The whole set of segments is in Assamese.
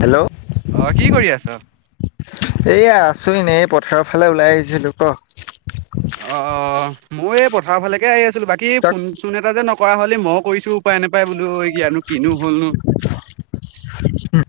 হেল্ল', অ', কি কৰি আছ এইয়া আছো এনেই এই পথাৰৰ ফালে ওলাই আহিছিলো ক অ', ময় এই পথাৰ ফালেকে আহি আছিলো বাকী তই ফোন চোন এটা যে নকৰা হলি মইও কৰিছো উপ, উপায় নাপায় বোলো ইয়ানো কিনো হ'লনো উ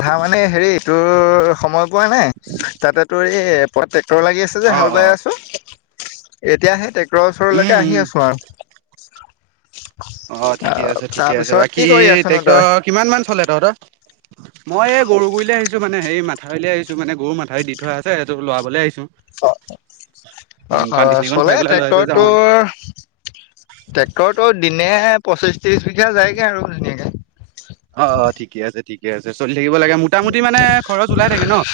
ধা মানে হেৰি তোৰ সময় পোৱা নাই তাতে তোৰ এই প ট্ৰেক্টৰ লাগি আছে যে অ', হাল বাই অ'। আছো। এতিয়া সেই টেক্টৰৰ উম, ওচৰলৈকে আহি উম, আছো আৰু। অ', ঠিকে আহ আছে, ঠিকে আছে, তাৰপিছত কি বাকী কৰি আছনো ট্ৰেক্টৰ তই কিমান মান চলে তহঁতৰ মই এই গৰু গুৰিলে আহিছো মানে মথাউৰিলে আহিছো মানে গৰু মাথাউৰি দি থ আছে সেইটো লৰাবলে আহিছো অ', চানীকণ চলে খুৱাই পেলাই লৈ থৈ ট্ৰেক্টৰ যাওঁ আৰু। টোৰ ট্ৰেক্টৰতো দিনে পঁচিশ ত্ৰিশ বিঘা যায়গে আৰু ধুনীয়াকে অ', অ', ঠিকে আছে ঠিকে আছে চলি থাকিব লাগে মোটামুটি মানে খৰচ ওলাই থাকে ন'।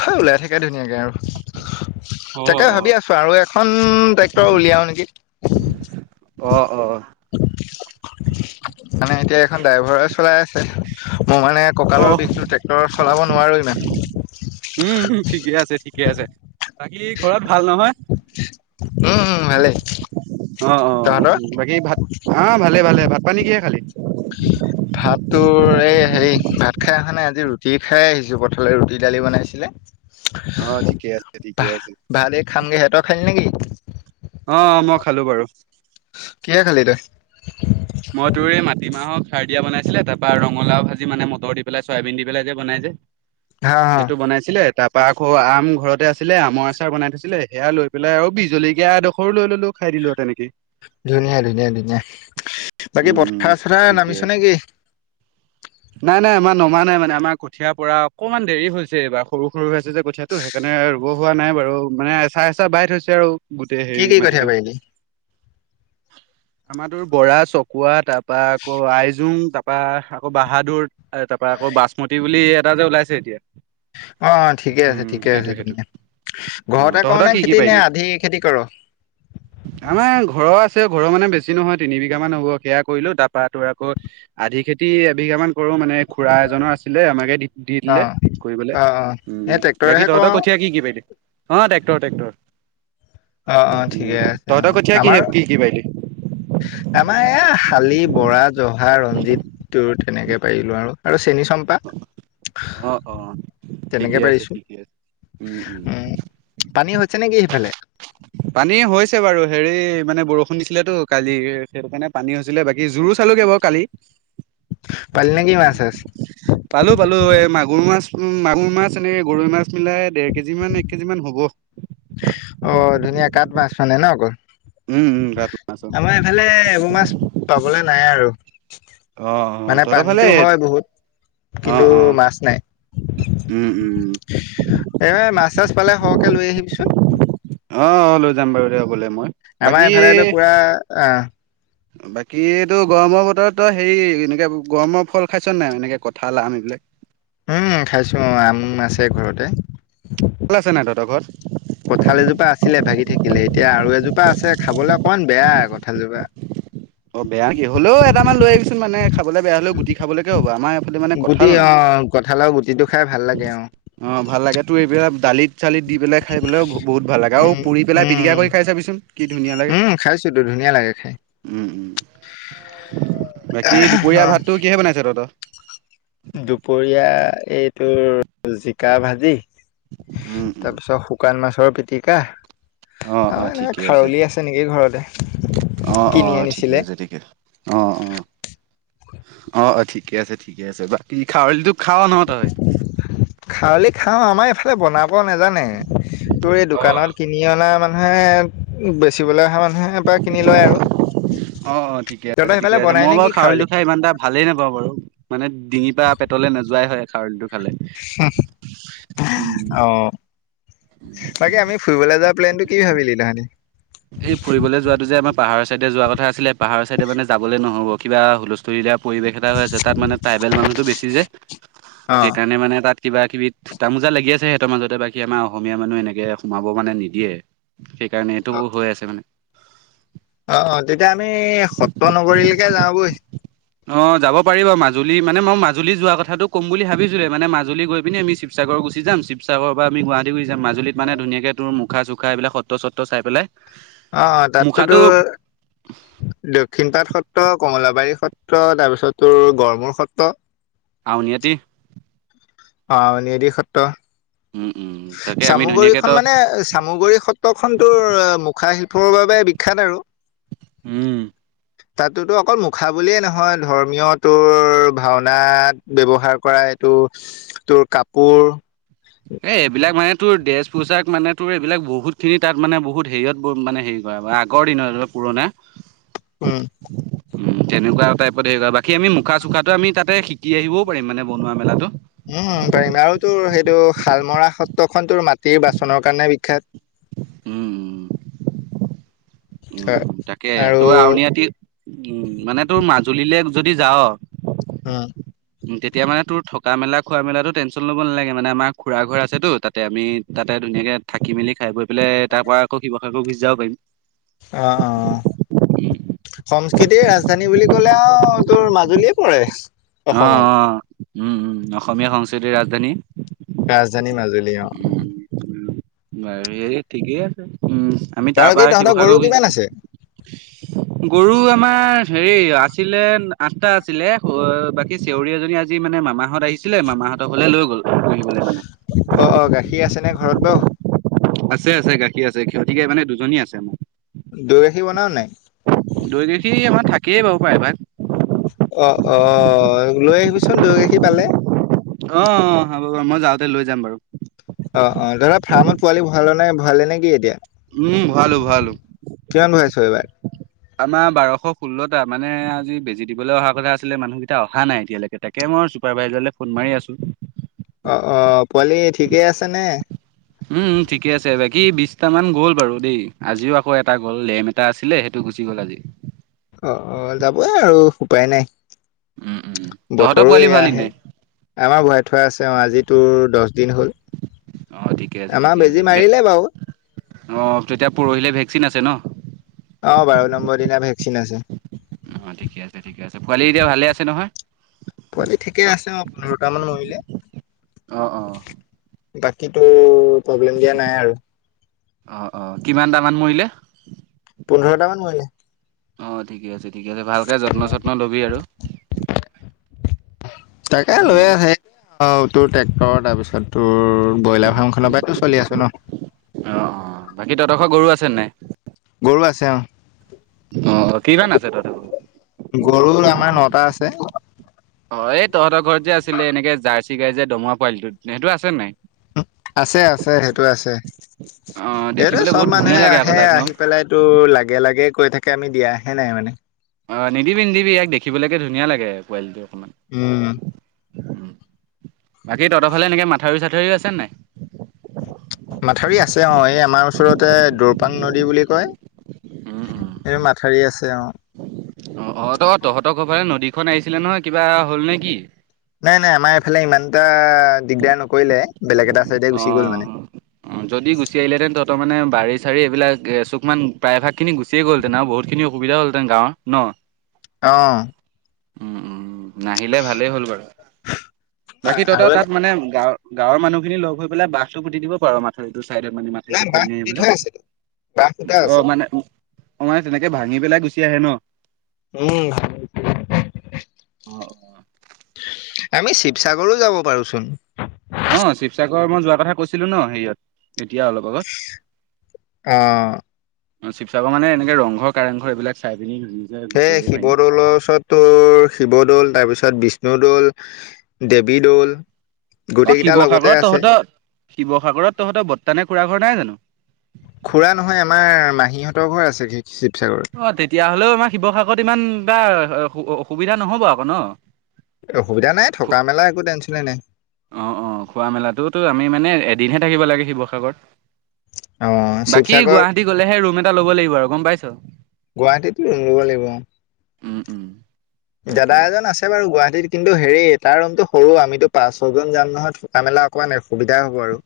হয় ওলাই থাকে ধুনীয়াকে আৰু অ', তাকে ভাবি অ', আছো আৰু এখন ট্ৰেক্টৰ উলিয়াও নেকি অ', অ',। মানে এতিয়া এখন ড্ৰাইভাৰে চলাই আছে মই মানে অ কঁকালৰ বিষটো ট্ৰেক্টৰ চলাব নোৱাৰোঁ উম, ইমান ঠিকে আছে ঠিকে আছে বাকী ঘৰত ভাল নহয় উম উম ভালে অ', অ', বাকী ভাত হা ভালে ভালে, ভাত পানী কিহে খালি? ভাত তোৰ এই হে ভাত খাই অহা নাই আজি ৰুটি খাই আহিছো পথাৰলৈ ৰুটি দালি বনাইছিলে অ ঠিকে আছে ঠিকে ভ আছে ভালেই খামগে তই খালি নেকি? অ', মই খালো বাৰু। কিহে খালি তই মই তোৰ এই মাটিমাহৰ খাৰ দিয়া বনাইছিলে তাৰপা ৰঙালাও ভাজি মানে মটৰ দি পেলাই চয়াবিন দি পেলাই যে বনাই যে হা হা সেইটো বনাইছিলে তাৰপা আকৌ আম ঘৰতে আছিলে আমৰ আচাৰ বনাই থৈছিলে সেয়া লৈ পেলাই আৰু বিহজলকীয়া এডোখৰো লৈ ললো খাই দিলো আ তেনেকে। ধুনীয়া ধুনীয়া ধুনীয়া বাকী, উম উম পথাৰ চথাৰ ঠিকে নামিছ আছে নে কি? নাই, নাই আমাৰ নমা নাই মানে আমাৰ কঠিয়াৰ পৰা অকমান দেৰি হৈছে এইবাৰ সৰু সৰু হৈ আছে যে কঠীয়াতো সেইকাৰণে মানে ৰুব হোৱা নাই বাৰু মানে এচাহ এচাহ বাই থৈছে আৰু। গোটেই কি হেৰি কি কঠীয়া মাটিটো পাৰিলি? আমাৰ তো বৰা চকুৱা তাৰপা আকৌ আইজোং তাৰপা আকৌ বাহাদুৰ তাৰপা আকৌ বাচমতী বুলি এটা যে ওলাইছে এতিয়া অ', অ', ঠিকে আছে উম ঠিকে সেইটো আছে সেইটো ধুনীয়া অ ঘৰতে কৰ তহঁতৰ নে কি কি খেতি নে পাৰিলি আধি খেতি কৰ'। আমাৰ ঘৰত আছে ঘৰৰ মানে বেছি নহয় তিন বিঘা মান হ'ব সেয়া কৰিলো তাৰপৰা তোৰ আকৌ আধি খেতি প্ৰতি এবিঘা মান কৰো মানে খুৰা এজনৰ আছিলে আমাকে দি অ দিলে কৰিবলৈ। অ অ এই উম, ট্ৰেক্টৰেহে বাকী কৰো তহতৰ আৰু। কঠিয়া কি কি পাৰিলি অ টেক্টৰ, টেক্টৰ অ অ উ, ঠিকে আছে অ তহতৰ কঠিয়া আমাৰ কিহে কি কি পাৰিলি আমাৰ এ শালি বৰা জহা ৰঞ্জিত তোৰ তেনেকে পাৰিলো আৰু চেনী চাম্পা অ'- অ' ঠিকেই আছে- ঠিকে আছে, উম- উম। পানী হৈছে নেকি সেইফালে পানী হৈছে বাৰু হেৰি মানে বৰষুণ দিছিলেতো কালি সেইটো কাৰণে পানী হৈছিলে বাকী যোৰ চ পালি নেকি মাছ চাছ [unintelligible] উম মাগুৰ মাছ এনেকে গৰৈ মাছ মিলাই দেৰ কেজি মান এক কেজি মান হ'ব অ' ধুনীয়া কাঠ মাছ মানে ন অকল। উম উম কাঠ মাছ অ আমাৰ এইফালে এবোৰ মাছ পাবলে নাই আৰু অ অ মানে তহঁতৰ ফালে পানীটো হয় বহুত। অ কিন্তু অ মাছ নাই। উম উম এ মাছ চাছ পালে সৰহকে লৈ আহিবিচোন। অ অ লৈ যাম বাৰু দে গলে মই আমাৰ এইফালেটো পুৰা অ'। বাকী এইটো গৰমৰ বতৰত তই হেৰি এনেকে গৰমৰ ফল খাইছ নাই এনেকে কঠাল আম [inaudible] উম, খাইছো অ' আম আছে ঘৰতে। কঁঠাল আছে নাই তহঁতৰ ঘৰত কঠাল এজোপা আছিলে ভাগি থাকি [unintelligible] এতিয়া আৰু এজোপা আছে খাবলে অকমান বেয়া কঁঠালজোপা। অ' বেয়া কি হ'লেও এটা মান লৈ আহিবিচোন মানে। খাবলৈ বেয়া হলেও গুটি খাবলৈকে হ'ব আমাৰ এইফালে মানে গুটি কঠাল নাই অ কঁঠালৰ গুটিটো খাই ভাল লাগে অ ভাল লাগে তো এইবিলাক দালিত চালিত দি পেলাই খাই পেলাইও বহুত ভাল লাগে আৰু উম পুৰি পেলাই উম পিটিকা কৰি খাই চাবিচোন কি ধুনীয়া লাগে উম খাইছোতো ধুনীয়া লাগে খাই উম- উম বাকী দুপৰীয়া ভাতটো কিহে বনাইছে তহতৰ। দুপৰীয়া এই তোৰ জিকা ভাজি। উম উম তাৰপিছত শুকান মাছৰ পিটিকা অ' এনেকে খাৰলি আছে নেকি ঘৰতে। কিনি অ'-অ' ঠিকে আনিছিলে। আছে থিকে, অ'-অ'। অ'- অ' ঠিকে আছে ঠিকে- আছে বাকী খাৰলিটো খাৱ ন তই খাৰলি খাওঁ, আমাই বনাব নাজানে, তোৰ এই দোকানত কিনি অনা মানে মানুহে বেচিবলে অহা মানুহৰ পৰা কিনি লয় আৰু। অ'- অ' ঠিকে তহঁতৰ আছে- ঠিকে সেইফালে আছে বনাই মই নে বাৰু কি খাৰলি? খাৰলিটো খাই ইমান এটা ভালেই নাপাওঁ বাৰু মানে ডিঙিৰ পৰা পেটত লে নোযোৱাই হয় খাৰলিটো খালে উম অ' বাকী আমি ফুৰিবলৈ যোৱা প্লেনটো কি ভাবিলি তহঁতি। স ফুৰিবলৈ যোৱাটো যে আমাৰ পাহাৰৰ চাইডে যোৱা কথা আছিলে পাহাৰৰ চাইডে মানে যাবলে নহ'ব কিবা হুলস্থুলী দিয়া পৰিৱেশ এটা হৈ আছে তাত মানে ট্ৰাইবেল মানুহতটো বেছি যে অ' সেইকাৰণে মানে তাত কিবা কিবি থুটা মোজা লাগি আছে সিহঁতৰ মাজতে বাকি আমাৰ অসমীয়া মানুহ এনেকে সোমাব মানে নিদিয়ে। সেইকাৰণে এইটো হৈ আছে মানে অ'- অ', তেতিয়া আমি সত্ৰ নগৰীলেকে যাওঁ বৈ। অ' যাব পাৰিব মাজুলী মানে মই মাজুলী যোৱা কথাটো ক'ম বুলি ভাবিছিলো মানে মাজুল গৈ পিনি আমি শিৱ চা শিৱসাগৰ গুচি যাম, শিৱসাগৰ পা আমি গুৱাহাটী গুচি যাম, মাজুলীত মানে ধুনিয়াকে তোৰ মুখা চুখা এইবিলক সত্ৰ চত্ৰ চাই পেলাই। অ' তাতটোতো মুখাটো দক্ষিণপাট সত্ৰ কমলাবাৰী সত্ৰ সত্ৰ তাৰপিছত তোৰ গৰমৰ সত্ৰ আউনি আটি। অ'নিদি সত্ৰ। উম উম তাকে আমি চামুগৰি ধুনীয়াকে খন তই মানে চামুগৰি সত্ৰ খন তোৰ মুখা শিল [unintelligible] বাবে বিখ্যাত আৰু। উম, তাতোতো অকল মুখা বুলিয়ে নহয় ধৰ্মীয় তোৰ ভাওনাত ব্যৱহাৰ কৰাই টো তোৰ কাপোৰ এ এইবিলাক মানে তোৰ ড্ৰেছ পোছাক মানে তোৰ এইবিলাক বহুত খিনি তাত মানে বহুত হেৰিত মানে হেৰি কৰে আগৰ দিনত পুৰনা উম। উম, তেনেকুৱা টাইপত হেৰি বাকী আমি মুখা চুখা আমি তাতে শিকি আহিবও পাৰিম মানে বনোৱা মেলাতো। উম, ফ্ৰিজ পাৰিম আৰু তোৰ সেইটো শালমৰা সত্ৰখন তোৰ মাটিৰ বাচনৰ কাৰণে বিখ্যাত। উম, উম উম তাকে আৰু তোৰ আউনীআটি উম, মানে তোৰ মাজুলীলৈ যদি যাও হোম উম, তেতিয়া মানে তোৰ থকা মেলা খোৱা মেলাতো টেনশ্যন ল'ব নালাগে। মানে আমাৰ খুৰা ঘৰ আছেতো তাতে আমি তাতে ধুনীয়াকে থাকি মেলিাই পেলাই তাৰ পৰা আকৌ শিৱসাগৰৰত ঘুচি যাব পাৰিম। অ অ সংস্কৃতিৰ ৰাজধানী বুলি ক'লে আও তোৰ মাজুলী পৰে। অ', অসমত। অ', উম-উম অসমীয়া সংস্কৃতিৰ ৰাজধানী। ৰাজধানী মাজুলী অ' বাৰু হেৰি ঠিকেই আছে। উম, আমি তাৰ বাৰু কি পৰা তহঁতৰ গৰু শিৱসাগৰ গুচি কিমান আছে? গৰু আমাৰ হেৰি আছিলে আঠটা আছিলে। বাকী চেউৰি এজনী আজি মানে মামাহঁত আহিছিলে। মামাহ তাহাঁত ঘৰলৈ লৈ গ'ল। মানে অ' অ' গাখীৰ আছেনে ঘৰত বাও আছে, আছে গাখীৰ আছে। সিয়তি গাই মানে দুজনী আছে মোৰ। দৈ গাখীৰ বনাও নে নাই। কি বাবু পাই ভাত। অ, অ'। লৈ আহিবিচোন দৈ গাখীৰ পালে অ, অ, হ'ব বাৰু মই যাওঁতে লৈ যাম বাৰু। অ, অ' দাদা ফাৰ্মত পোৱালি ভঁৰালে নে কি এতিয়া। উম ভৰালো, ভৰালো। থৈবা। আমাৰ বাৰশ ষোল্লটা মানে আজি বেজী দিবলে অহাৰ কথা আছিল, মানুহকেইটা অহা নাই এতিয়ালৈকে তাকে। চুপাৰ ভাইজাৰলে ফোন মাৰি আছো। অ' অ' পোৱালি ঠিকেই আছেনে। উম ঠিকে আছে বাকী বিশটামান গ'ল বাৰু দেই আজিও আকৌ এটা গ'ল লেম এটা আছিলে সেইটো গুচি গ'ল আজি। অ' অ' যাবই আৰু উপায় নাই। উম উম তহঁতৰ বতৰো পোৱালি এয়া ভৰালি আহে নাই আমাৰ ভৰাই থোৱা আছে অ' আজিতো দহ দিন হ'ল অঁ আমাৰ বেজি মাৰিলে বাও অ, তেতিয়া পৰহিলে ভেকচিন আছে ন'। অ বাৰু নম্বৰ দিনা ভেকচিন আছে। অ' ঠিকে আছে ঠিকে আছে পোৱালি এতিয়া ভালে আছে নহয়। পোন্ধৰটামান মৰিলে। অ' অ'। বাকীতো প্ৰব্লেম দিয়া নাই আৰু। অ' অ কিমান দামান মৰিলে। পোন্ধৰটা মান মৰিলে অ ঠিকে আছে ঠিকে আছে ভালকে যত্ন চত্ন লবি আৰু তাকে লৈ উম আহে তোৰ ট্ৰেক্টৰৰ তাৰপিছত তোৰ ব্ৰইলাৰ ফাৰ্ম খনৰ পৰাতো চলি আছো ন'। অঁ অঁ বাকী তহতৰ ঘৰত গৰু আছে নে নাই গৰু আছে অ'। অঁ অঁ কিমান আছে তহঁতৰ ঘৰত গৰুৰ আমাৰ নটা আছে। অ', এই তহঁতৰ ঘৰত যে আছিলে এনেকে জাৰ্চি গাই যে দমুৰা পোৱালিটো সেইটো আছে নে নাই। আছে - আছে সেইটো আছে। অঁ এইটো দেখিবলৈ চব বহুত ধুনীয়া মানুহে লাগে আকৌ আহে তাক ন আহি পেলাইতো লাগে লাগে কৈ থাকে আমি দিয়াহে নাই মানে অ, নিদিবি - নিদিবি ইয়াক দেখিবলৈকে ধুনীয়া লাগে পোৱালিটোক অকন। উম। উম বাকী তহঁতৰ ফালে এনেকে মাথাউৰি চাথউৰি আছে নে নাই? মাথাউৰি আছে অ', এই আমাৰ ওচৰতে দৌৰপান নদী বুলি কয়। এই মাথাউৰি আছে অ'। অ', অ', তহঁতক তহঁতৰ ও পাৰে নদীখন আহিছিলে নহয় কিবা হ'ল নেকি? নাই নাই আমাৰ এইফালে ইমানটা। দিগদাৰ নকৰিলে বেলেগ এটা চাইডে গুচি গল অ' মানে। তাৰমান বাৰী চাৰী এইবিলাক চুক মান প্ৰায়ভাগ খিনি গুচিয়ে গ'ল তেনেহলে বহুতখিনি অসুবিধা হ'লতেন গাৱত ন। অ'। উম উম নাহিলে ভালেই হ'ল বাৰু বাকী আৰু তহঁতৰ এটা গাৱ -গাৱৰ মানুহ খিনি লগ হৈ পেলাই বাসটো পুতি দিব পাৰা মাথাউৰিত। এইতা মানে মাটিটো ক্ষয় বাঁহ নাই পুতি এইবিলাক থোৱা আছে বাঁহ ফুটা অ, আছে মানে উ, অ', মানে তেনেকে ভাঙি পেলাই গুচি আহে ন'। উম অ' অ' [unintelligible] আমি শিৱসাগৰো যাব পাৰোচোন। অ', শিৱসাগৰত মই যোৱা কথা কৈছিলো ন' সেইয়া এতিয়া অলপ আগত অ', শিৱসাগৰানে এনেকে ৰংঘৰ, কাৰেংঘৰ এইবিলাক চাই পিনি ধুনীয়াকে গুচি হেই আহিব পাৰিম শিৱদ'লৰ ওচৰতো শিৱদ'ল তাৰপিছত বিশ শিৱদৌল, দেৱীদৌল। অ', শিৱসাগৰত তহঁতৰ শিৱসাগৰত তহঁতৰ বৰ্ত্তা নে খুৰা ঘৰ নাই জানো? খুৰা নহয় আমাৰ মাহীহঁতৰ ঘৰ আছে গে। অ, তেতিয়া হলেও আমাৰ শিৱসাগৰত ইমান এটা সু - সুবিধা নহব আকৌ ন। অসুবিধা নাই থকা -মেলা একো টেনচনে নাই। অ- অ খোৱা মেলাটো টো আমি মানে এদিনহে থাকিব লাগে শিৱসাগৰ। অ বাকী শিৱসাগৰ গুৱাহাটী গলেহে ৰুম এটা ল'ব লাগিব আৰু গম পাইছোঁ গুৱাহাটীত ৰুম নিব লাগিব অ'। উম উম। দাদা তাকে এজন আছে বাৰু গুৱাহাটীত কিন্তু হেৰি তাৰ ৰুমটো। সৰু আমিতো পাঁচ ছজন যাম নহয় থকা মেলা অকণমান অসুবিধাই হ'ব আৰু।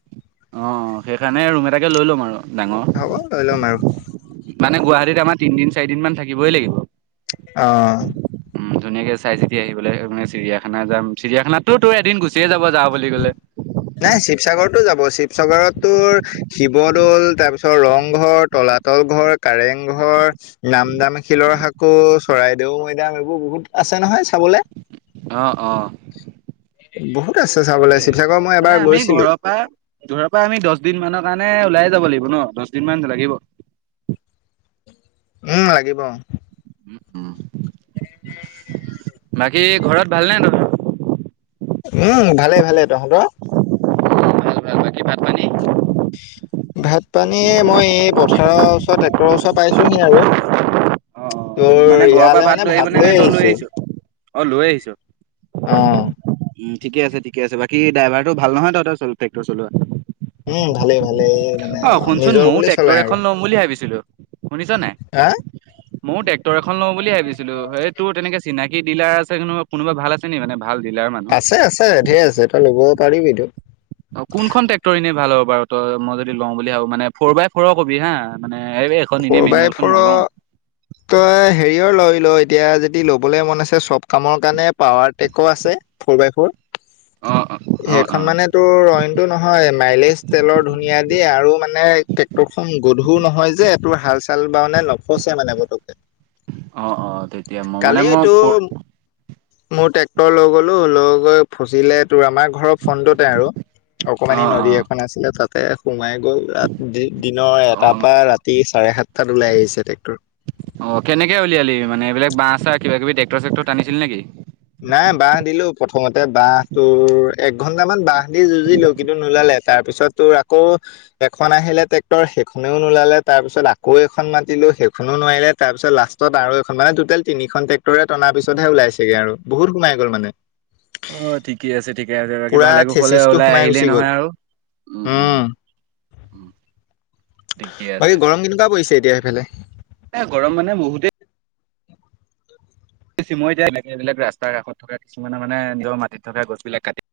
অ', সেইকাৰণে ৰুম এটাকে লৈ ল'ম আৰু ডাঙৰ, হ'ব লৈ ল'ম আৰু মানে গুৱাহাটীত আমাৰ তিনদিন চাৰিদিন মান থাকিবই লাগিব। অ'। উম, ধুনীয়াকে চাই চিতি আহিব লাগিব চিৰিয়াখানা যাম চিৰিয়াখানাতো টো এদিন গুচ সি ও যাব যাওঁ বুলি ক'লে সি ও যাব শিৱসাগৰতো শিৱদ'ল তাৰপিছত ৰংঘৰ, তলাতল ঘৰ, কাৰেং কাৰেং ঘৰ, নামদাং শিলৰ সাঁকো, চৰাইদেউ মৈদাম এইবোৰ বহুত আছে নহয়। চাবলে অ- অ। বু [unintelligible] তাকে এতিয়া মানে আমি ঘৰৰ পৰা দূৰৰ পৰা আমি দশ দুদিন মানৰ কাৰণে ওলাই যাব লাগিব ন দহ দিন মান লাগিব। উম লাগিব। উম, বাকী ঘৰত ভালনে? উম ভালে ভালে তহঁতৰ। ভাল, ভাল, বাকী, ভাত পানী? ভাত পানী, মই এই পথাৰৰ ওচৰত ট্ৰেক্টৰৰ ওচৰত পাইছোহি আৰু। অ', অ', তোৰ, মানে ঘৰৰ পৰা ইয়ালৈ মানে আহিব নে ভাত নে লৈ তই আহিছো। আহিছ? অ', লৈ আহিছোঁ। আহ। উম, ঠিকে আছে, ঠিক আছে। বাকী ড্ৰাইভাৰটো ভাল নহয়, তহঁতৰ চ' ট্ৰেক্টৰ চলোৱাত। উম ভালেই ভালেই মানে আহ শুনচোন নিজৰ ময়ও বুলি ট্ৰেক্টৰ চলাই আৰু এখন লম বুলি ভাবিছিলো। শুনিছ নাই, হা ময়ো ট্ৰেক্টৰ এখন লওঁ বুলি ভাবিছিলো, হেই তোৰ তেনেকে চিনাকি। কি ডিলাৰছে কোনোবানোবা ভাল আছে মানে। ভাল ডিলাৰ মানুহ আছে, আছে, ধেৰ আছে। তই ল'ব পাৰিবিটো? অ', কোনখন ট্ৰেক্টৰ এনেই ভাল হব বাৰু। ত' মই যদি লওঁ বুলি ভাবো মানে, ফ'ৰ বাই ফ'ৰ কবি হা মানে। এইখন এনেই ফ'ৰ বাই মেনুৱেলখন ফৰ নলওঁ তই হেৰিৰ লয়। লৈ, এতিয়া যদি ল'বলে মন আছে চব কামৰ কাৰণে পাৱাৰ টে'কো আছে ফ'ৰ বাই ফ'ৰ। অ'। অ অ সেইখন মানে, তোৰ অইনটো নহয়। মাইলেজ তেলৰ ধুনীয়া দি, আৰু মানে। [unintelligible] খন গধুৰ নহয় যে, এইটো হাল চাল বাৱনে নফচে মানে পটকে। অ, অ, তেতিয়া মই মানে মই। তোৰ মোৰ ট্ৰেক্টৰ লৈ গ'লো, লৈ গৈ ফচিলে। তোৰ, আমাৰ ঘৰৰ ফোনটোতে আৰু। অ অকমানি অ নদী এখন আছিলে, তাতে সোমাই। গৈ [unintelligible] দিনৰ এটাৰ পৰা ৰাতি। চাৰে সাতটাত ওলাই আহিছে ট্ৰেক্টৰ [unintelligible] অহ, কেনেকে উলিয়ালিব মানে এইবিলাক বাহ। চাহ কিবা কিবি, ডেক্তৰ চেক্তৰ টানিছিল নেকি। নাই বাহ দিলো প্ৰথমতে, বাহ তোৰ এক ঘন্টামান বাহ দি যুঁজিলো কিন্তু নোলালে। তাৰপিছত, তোৰ আকৌ এখন আহিলে ট্ৰেক্টৰ সেইখনেও নোলালে। তাৰপিছত, আকৌ এখন মাত ছিলো সেইখনো নোৱাৰিলে তাৰ পিছত লাষ্টত আৰু এখন মানে টোটেল তিনিখন টেক্টৰে টানৰ পিছতহে ওলাইছেগে। আৰু বহুত সোমাই গ'ল মানে। অ ঠিকেই আছে। ঠিকে আছে, বাকী পুৰা ভালে কোশলে থেচিচটো ওলাই সোমাই আহিলেই গুচি গ'ল নহয় আৰু উ, উম। উম। ঠিকে আছে বাকী গৰম কেনেকুৱা পৰিছে, এতিয়া সেইফালে? এ গৰম মানে বহুতেই। চিমৰি দিয়া, বেলেগ বেলেগ ৰাস্তাৰ কাষত থকা। কিছুমানৰ মানে, নিজৰ মাটিত থকা গছ বিলাক কাটি